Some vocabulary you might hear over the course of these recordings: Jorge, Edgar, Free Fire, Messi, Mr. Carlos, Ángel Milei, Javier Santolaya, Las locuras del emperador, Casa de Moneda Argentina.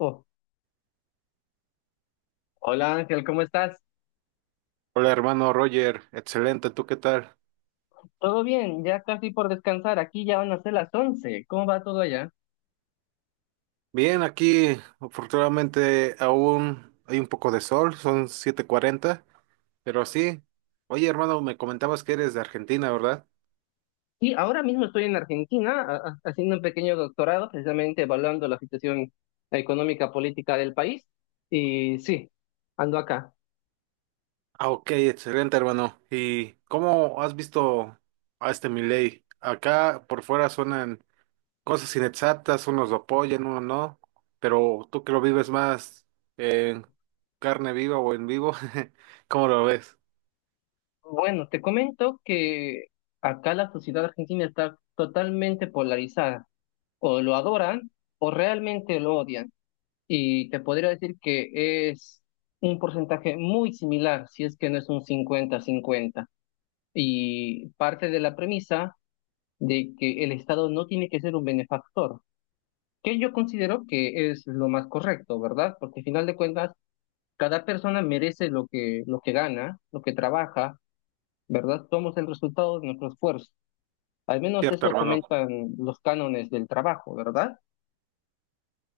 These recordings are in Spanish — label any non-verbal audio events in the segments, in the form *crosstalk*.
Oh, hola Ángel, ¿cómo estás? Hola hermano Roger, excelente, ¿tú qué tal? Todo bien, ya casi por descansar. Aquí ya van a ser las once. ¿Cómo va todo allá? Bien, aquí afortunadamente aún hay un poco de sol, son 7:40, pero sí. Oye hermano, me comentabas que eres de Argentina, ¿verdad? Sí, ahora mismo estoy en Argentina haciendo un pequeño doctorado, precisamente evaluando la situación económica política del país. Y sí, ando acá. Ah, ok, excelente hermano. ¿Y cómo has visto a este Milei? Acá por fuera suenan cosas inexactas, unos lo apoyan, unos no, pero tú que lo vives más en carne viva o en vivo, *laughs* ¿cómo lo ves? Bueno, te comento que acá la sociedad argentina está totalmente polarizada. O lo adoran o realmente lo odian. Y te podría decir que es un porcentaje muy similar, si es que no es un cincuenta-cincuenta. Y parte de la premisa de que el Estado no tiene que ser un benefactor, que yo considero que es lo más correcto, ¿verdad? Porque al final de cuentas, cada persona merece lo que gana, lo que trabaja, ¿verdad? Somos el resultado de nuestro esfuerzo. Al menos Cierto eso hermano. comentan los cánones del trabajo, ¿verdad?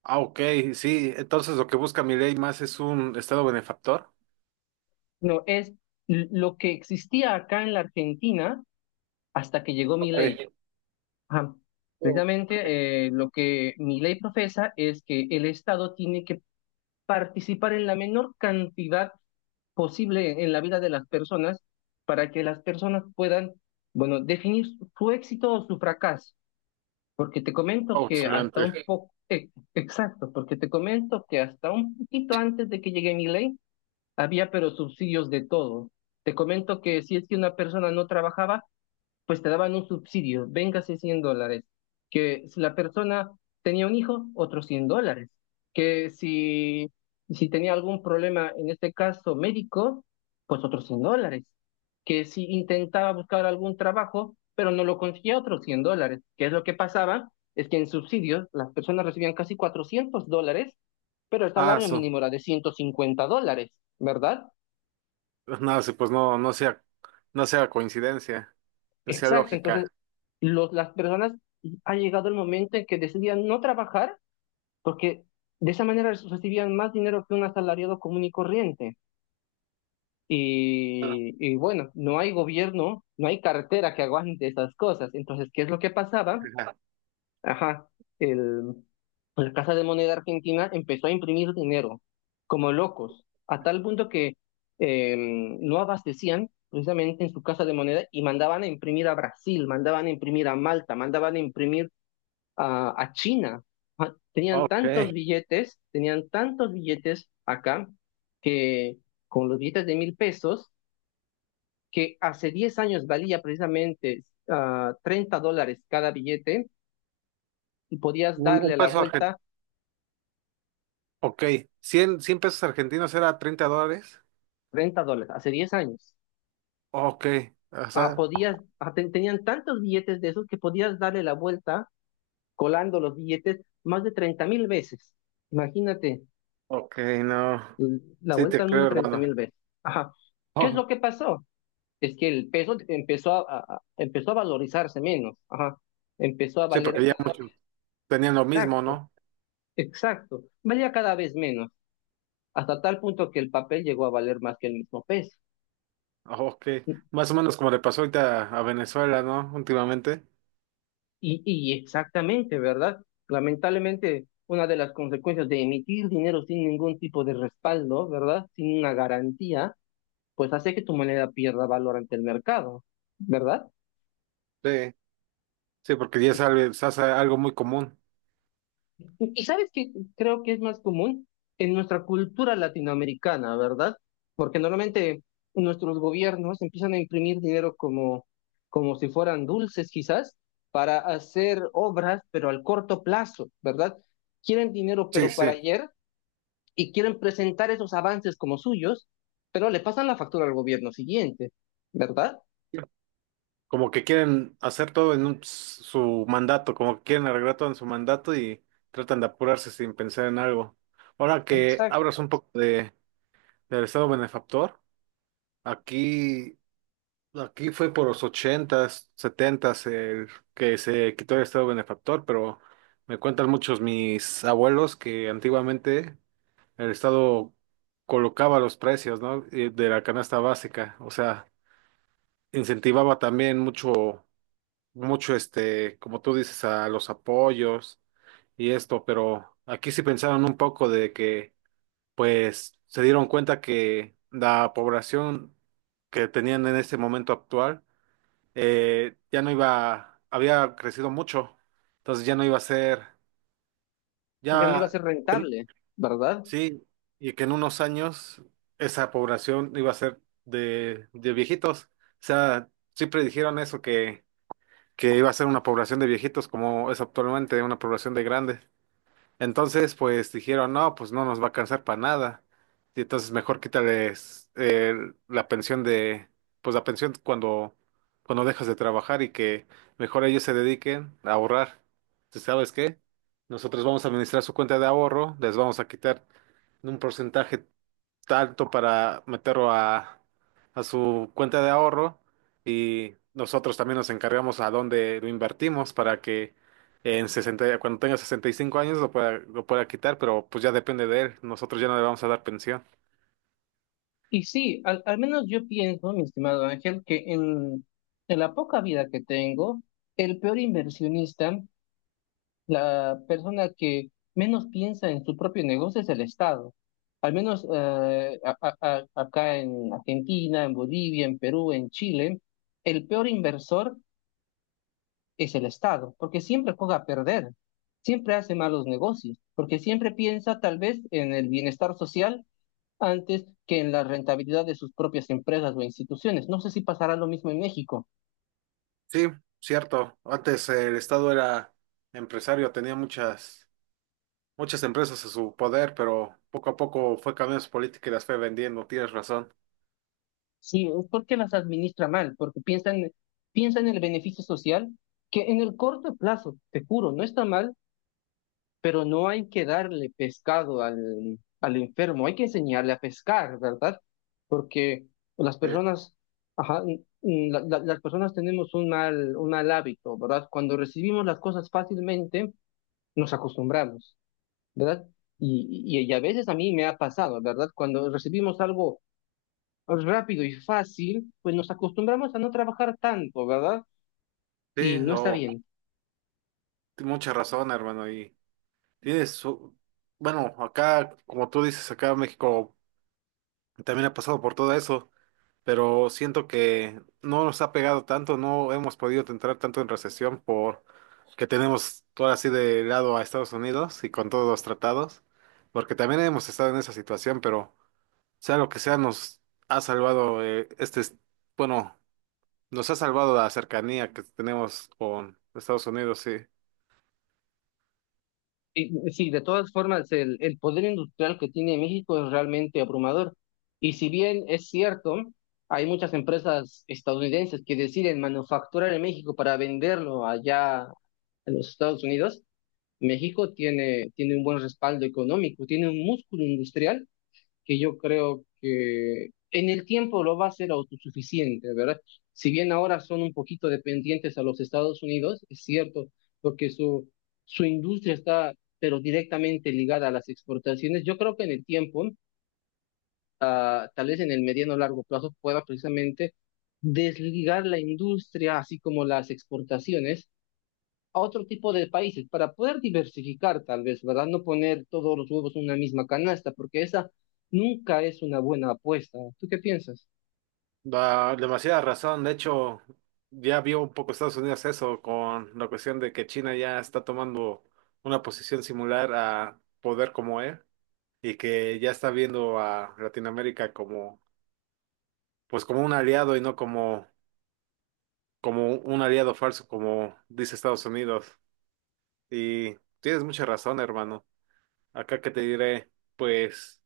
Ah, ok, sí. Entonces lo que busca mi ley más es un estado benefactor. No, es lo que existía acá en la Argentina hasta que llegó Milei. Ok. Ajá. Oh, Precisamente lo que Milei profesa es que el Estado tiene que participar en la menor cantidad posible en la vida de las personas para que las personas puedan, bueno, definir su éxito o su fracaso. Porque te comento que hasta excelente. un poco, exacto, porque te comento que hasta un poquito antes de que llegue Milei había pero subsidios de todo. Te comento que si es que una persona no trabajaba, pues te daban un subsidio, véngase $100, que si la persona tenía un hijo, otros $100, que si tenía algún problema, en este caso médico, pues otros $100, que si intentaba buscar algún trabajo, pero no lo conseguía, otros $100, que es lo que pasaba, es que en subsidios las personas recibían casi $400, pero el Ah, salario eso. mínimo era de $150, ¿verdad? No, sí, pues no, no sea, no sea coincidencia, no sea Exacto, entonces lógica. Las personas ha llegado el momento en que decidían no trabajar porque de esa manera recibían más dinero que un asalariado común y corriente. Y bueno, no hay gobierno, no hay cartera que aguante esas cosas. Entonces, ¿qué es lo que pasaba? Ajá. Ajá, el, la Casa de Moneda Argentina empezó a imprimir dinero como locos, a tal punto que eh, no abastecían precisamente en su Casa de Moneda y mandaban a imprimir a Brasil, mandaban a imprimir a Malta, mandaban a imprimir a China. Ah, tenían tantos Ok. billetes, tenían tantos billetes acá que con los billetes de mil pesos, que hace 10 años valía precisamente $30 cada billete y podías Un darle la peso vuelta. argentino. Ok. Cien pesos argentinos era $30. $30, hace 10 años. Ok. O Ajá, sea, tenían tantos billetes de esos que podías darle la vuelta colando los billetes más de 30.000 veces. Imagínate, ok, no. La Sí, vuelta te al mundo creo, treinta hermano. mil veces. Ajá. ¿Qué es Oh, lo que pasó? Es que el peso empezó a valorizarse menos. Ajá. Empezó a sí, valer porque ya cada. muchos tenían lo mismo, Exacto, ¿no? exacto. Valía cada vez menos, hasta tal punto que el papel llegó a valer más que el mismo peso. Ok. Más o menos como le pasó ahorita a Venezuela, ¿no? Últimamente. Y exactamente, ¿verdad? Lamentablemente, una de las consecuencias de emitir dinero sin ningún tipo de respaldo, ¿verdad? Sin una garantía, pues hace que tu moneda pierda valor ante el mercado, ¿verdad? Sí. Sí, porque ya Sí. sale, se hace algo muy común. Y sabes que creo que es más común en nuestra cultura latinoamericana, ¿verdad? Porque normalmente nuestros gobiernos empiezan a imprimir dinero como si fueran dulces, quizás, para hacer obras, pero al corto plazo, ¿verdad? Quieren dinero, Sí, pero para sí. ayer y quieren presentar esos avances como suyos, pero le pasan la factura al gobierno siguiente, ¿verdad? Como que quieren hacer todo en su mandato, como que quieren arreglar todo en su mandato y tratan de apurarse sin pensar en algo. Ahora que Exacto, hablas un poco del Estado benefactor, aquí, aquí fue por los ochentas, setentas el que se quitó el Estado benefactor, pero me cuentan muchos mis abuelos que antiguamente el Estado colocaba los precios, ¿no? De la canasta básica, o sea incentivaba también mucho, mucho este, como tú dices, a los apoyos y esto, pero aquí sí pensaron un poco de que, pues, se dieron cuenta que la población que tenían en este momento actual ya no iba, había crecido mucho, entonces ya no iba a ser, ya no iba a ya ser rentable, ¿verdad? sí, y que en unos años esa población iba a ser de viejitos, o sea, sí predijeron eso que iba a ser una población de viejitos como es actualmente una población de grandes. Entonces, pues dijeron, no, pues no nos va a alcanzar para nada. Y entonces mejor quítales la pensión de, pues la pensión cuando dejas de trabajar y que mejor ellos se dediquen a ahorrar. Entonces, ¿sabes qué? Nosotros vamos a administrar su cuenta de ahorro, les vamos a quitar un porcentaje alto para meterlo a su cuenta de ahorro y nosotros también nos encargamos a dónde lo invertimos para que en 60 cuando tenga 65 años lo pueda quitar, pero pues ya depende de él, nosotros ya no le vamos a dar pensión. Y sí, al menos yo pienso, mi estimado Ángel, que en la poca vida que tengo, el peor inversionista, la persona que menos piensa en su propio negocio es el Estado. Al menos acá en Argentina, en Bolivia, en Perú, en Chile, el peor inversor es el Estado, porque siempre juega a perder, siempre hace malos negocios, porque siempre piensa tal vez en el bienestar social antes que en la rentabilidad de sus propias empresas o instituciones. No sé si pasará lo mismo en México. Sí, cierto. Antes el Estado era empresario, tenía muchas, muchas empresas a su poder, pero poco a poco fue cambiando su política y las fue vendiendo, tienes razón. Sí, es porque las administra mal, porque piensan en el beneficio social, que en el corto plazo, te juro, no está mal, pero no hay que darle pescado al enfermo, hay que enseñarle a pescar, ¿verdad? Porque las Eh, personas, las personas tenemos un mal hábito, ¿verdad? Cuando recibimos las cosas fácilmente, nos acostumbramos, ¿verdad? Y a veces a mí me ha pasado, ¿verdad? Cuando recibimos algo rápido y fácil, pues nos acostumbramos a no trabajar tanto, ¿verdad? Sí, Y no está o bien. mucha razón, hermano, y tienes, bueno, acá, como tú dices, acá México también ha pasado por todo eso, pero siento que no nos ha pegado tanto, no hemos podido entrar tanto en recesión por que tenemos todo así de lado a Estados Unidos y con todos los tratados, porque también hemos estado en esa situación, pero sea lo que sea, nos ha salvado este, bueno, nos ha salvado la cercanía que tenemos con Estados Unidos, sí. Y sí, de todas formas, el poder industrial que tiene México es realmente abrumador. Y si bien es cierto, hay muchas empresas estadounidenses que deciden manufacturar en México para venderlo allá en los Estados Unidos, México tiene un buen respaldo económico, tiene un músculo industrial que yo creo que en el tiempo lo va a ser autosuficiente, ¿verdad? Si bien ahora son un poquito dependientes a los Estados Unidos, es cierto, porque su industria está, pero directamente ligada a las exportaciones, yo creo que en el tiempo, tal vez en el mediano o largo plazo, pueda precisamente desligar la industria, así como las exportaciones, a otro tipo de países para poder diversificar tal vez, ¿verdad? No poner todos los huevos en una misma canasta, porque esa nunca es una buena apuesta. ¿Tú qué piensas? Da demasiada razón. De hecho, ya vio un poco Estados Unidos eso con la cuestión de que China ya está tomando una posición similar a poder como él y que ya está viendo a Latinoamérica como, pues como un aliado y no como un aliado falso como dice Estados Unidos. Y tienes mucha razón, hermano. Acá que te diré, pues.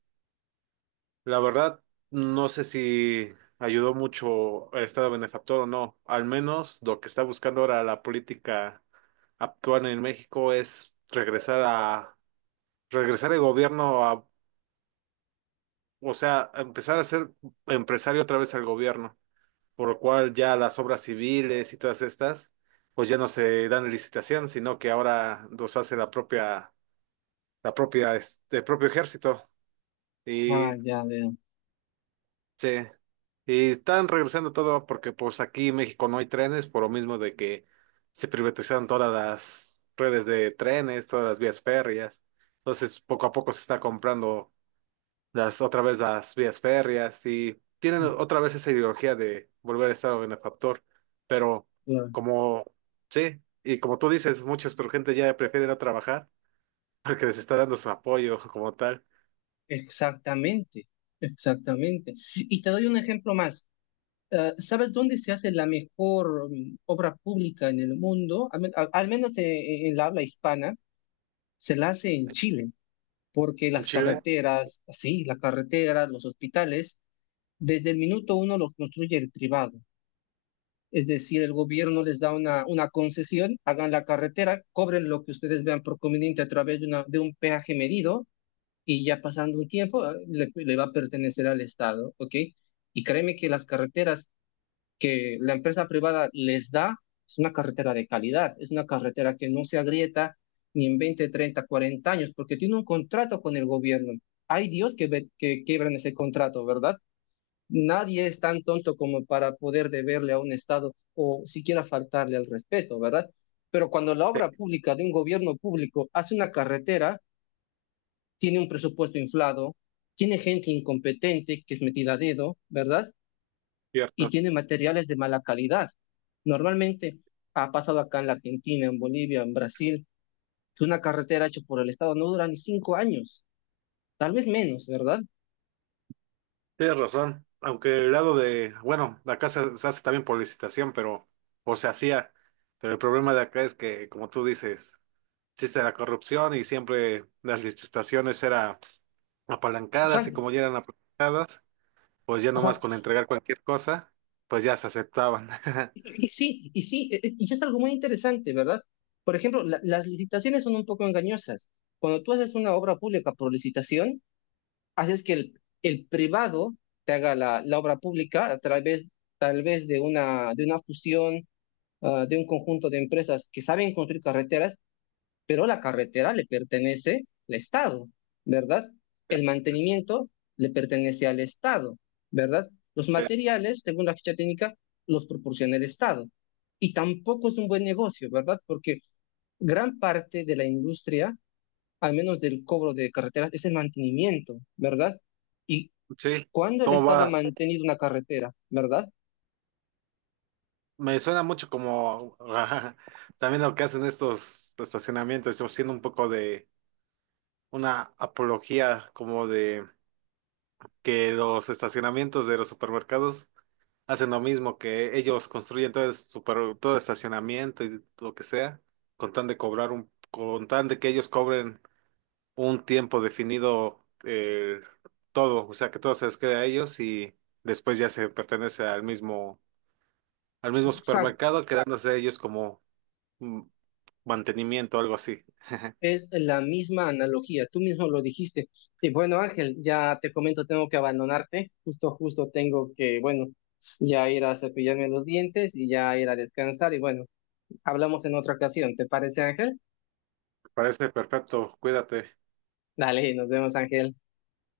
La verdad, no sé si ayudó mucho el Estado benefactor o no. Al menos lo que está buscando ahora la política actual en México es regresar el gobierno a, o sea, a empezar a ser empresario otra vez al gobierno, por lo cual ya las obras civiles y todas estas, pues ya no se dan en licitación, sino que ahora los hace propio ejército. Y Ah, ya veo. sí, y están regresando todo porque pues aquí en México no hay trenes por lo mismo de que se privatizaron todas las redes de trenes, todas las vías férreas. Entonces poco a poco se está comprando las otra vez las vías férreas y tienen otra vez esa ideología de volver a estar benefactor. Pero Claro. como sí, y como tú dices, muchas pero gente ya prefiere no trabajar porque les está dando su apoyo como tal Exactamente, exactamente. Y te doy un ejemplo más. ¿Sabes dónde se hace la mejor obra pública en el mundo? Al menos en la habla hispana, se la hace en Chile, porque en las Chile. carreteras, sí, las carreteras, los hospitales. Desde el minuto uno lo construye el privado. Es decir, el gobierno les da una concesión, hagan la carretera, cobren lo que ustedes vean por conveniente a través de un peaje medido y ya pasando un tiempo le va a pertenecer al Estado, ¿ok? Y créeme que las carreteras que la empresa privada les da es una carretera de calidad, es una carretera que no se agrieta ni en 20, 30, 40 años, porque tiene un contrato con el gobierno. Hay Dios que quiebran ese contrato, ¿verdad? Nadie es tan tonto como para poder deberle a un Estado o siquiera faltarle al respeto, ¿verdad? Pero cuando la Sí, obra pública de un gobierno público hace una carretera, tiene un presupuesto inflado, tiene gente incompetente que es metida a dedo, ¿verdad? Y cierto. tiene materiales de mala calidad. Normalmente ha pasado acá en la Argentina, en Bolivia, en Brasil, que una carretera hecha por el Estado no dura ni 5 años, tal vez menos, ¿verdad? Tienes razón, aunque el lado de, bueno, de acá se hace también por licitación, pero, o se hacía, pero el problema de acá es que, como tú dices, existe la corrupción y siempre las licitaciones eran apalancadas y Exacto. como ya eran apalancadas, pues ya Ajá. nomás con entregar cualquier cosa, pues ya se aceptaban. *laughs* Y es algo muy interesante, ¿verdad? Por ejemplo, las licitaciones son un poco engañosas. Cuando tú haces una obra pública por licitación, haces que el privado te haga la obra pública a través, tal vez de una fusión, de un conjunto de empresas que saben construir carreteras, pero la carretera le pertenece al Estado, ¿verdad? El Pues, mantenimiento le pertenece al Estado, ¿verdad? Los eh, materiales, según la ficha técnica, los proporciona el Estado. Y tampoco es un buen negocio, ¿verdad? Porque gran parte de la industria, al menos del cobro de carreteras, es el mantenimiento, ¿verdad? Y sí, cuando el ¿cómo Estado ha va? mantenido una carretera, ¿verdad? Me suena mucho como *laughs* también lo que hacen estos estacionamientos, yo siendo un poco de una apología como de... que los estacionamientos de los supermercados hacen lo mismo, que ellos construyen todo, todo el estacionamiento y lo que sea, con tan de que ellos cobren un tiempo definido todo, o sea que todo se les queda a ellos y después ya se pertenece al mismo, al O mismo sea, supermercado, quedándose ellos como mm, mantenimiento, algo así. es la misma analogía, tú mismo lo dijiste. Y bueno, Ángel, ya te comento, tengo que abandonarte, justo tengo que, bueno, ya ir a cepillarme los dientes y ya ir a descansar. Y bueno, hablamos en otra ocasión, ¿te parece, Ángel? Parece perfecto, cuídate. Dale, nos vemos, Ángel.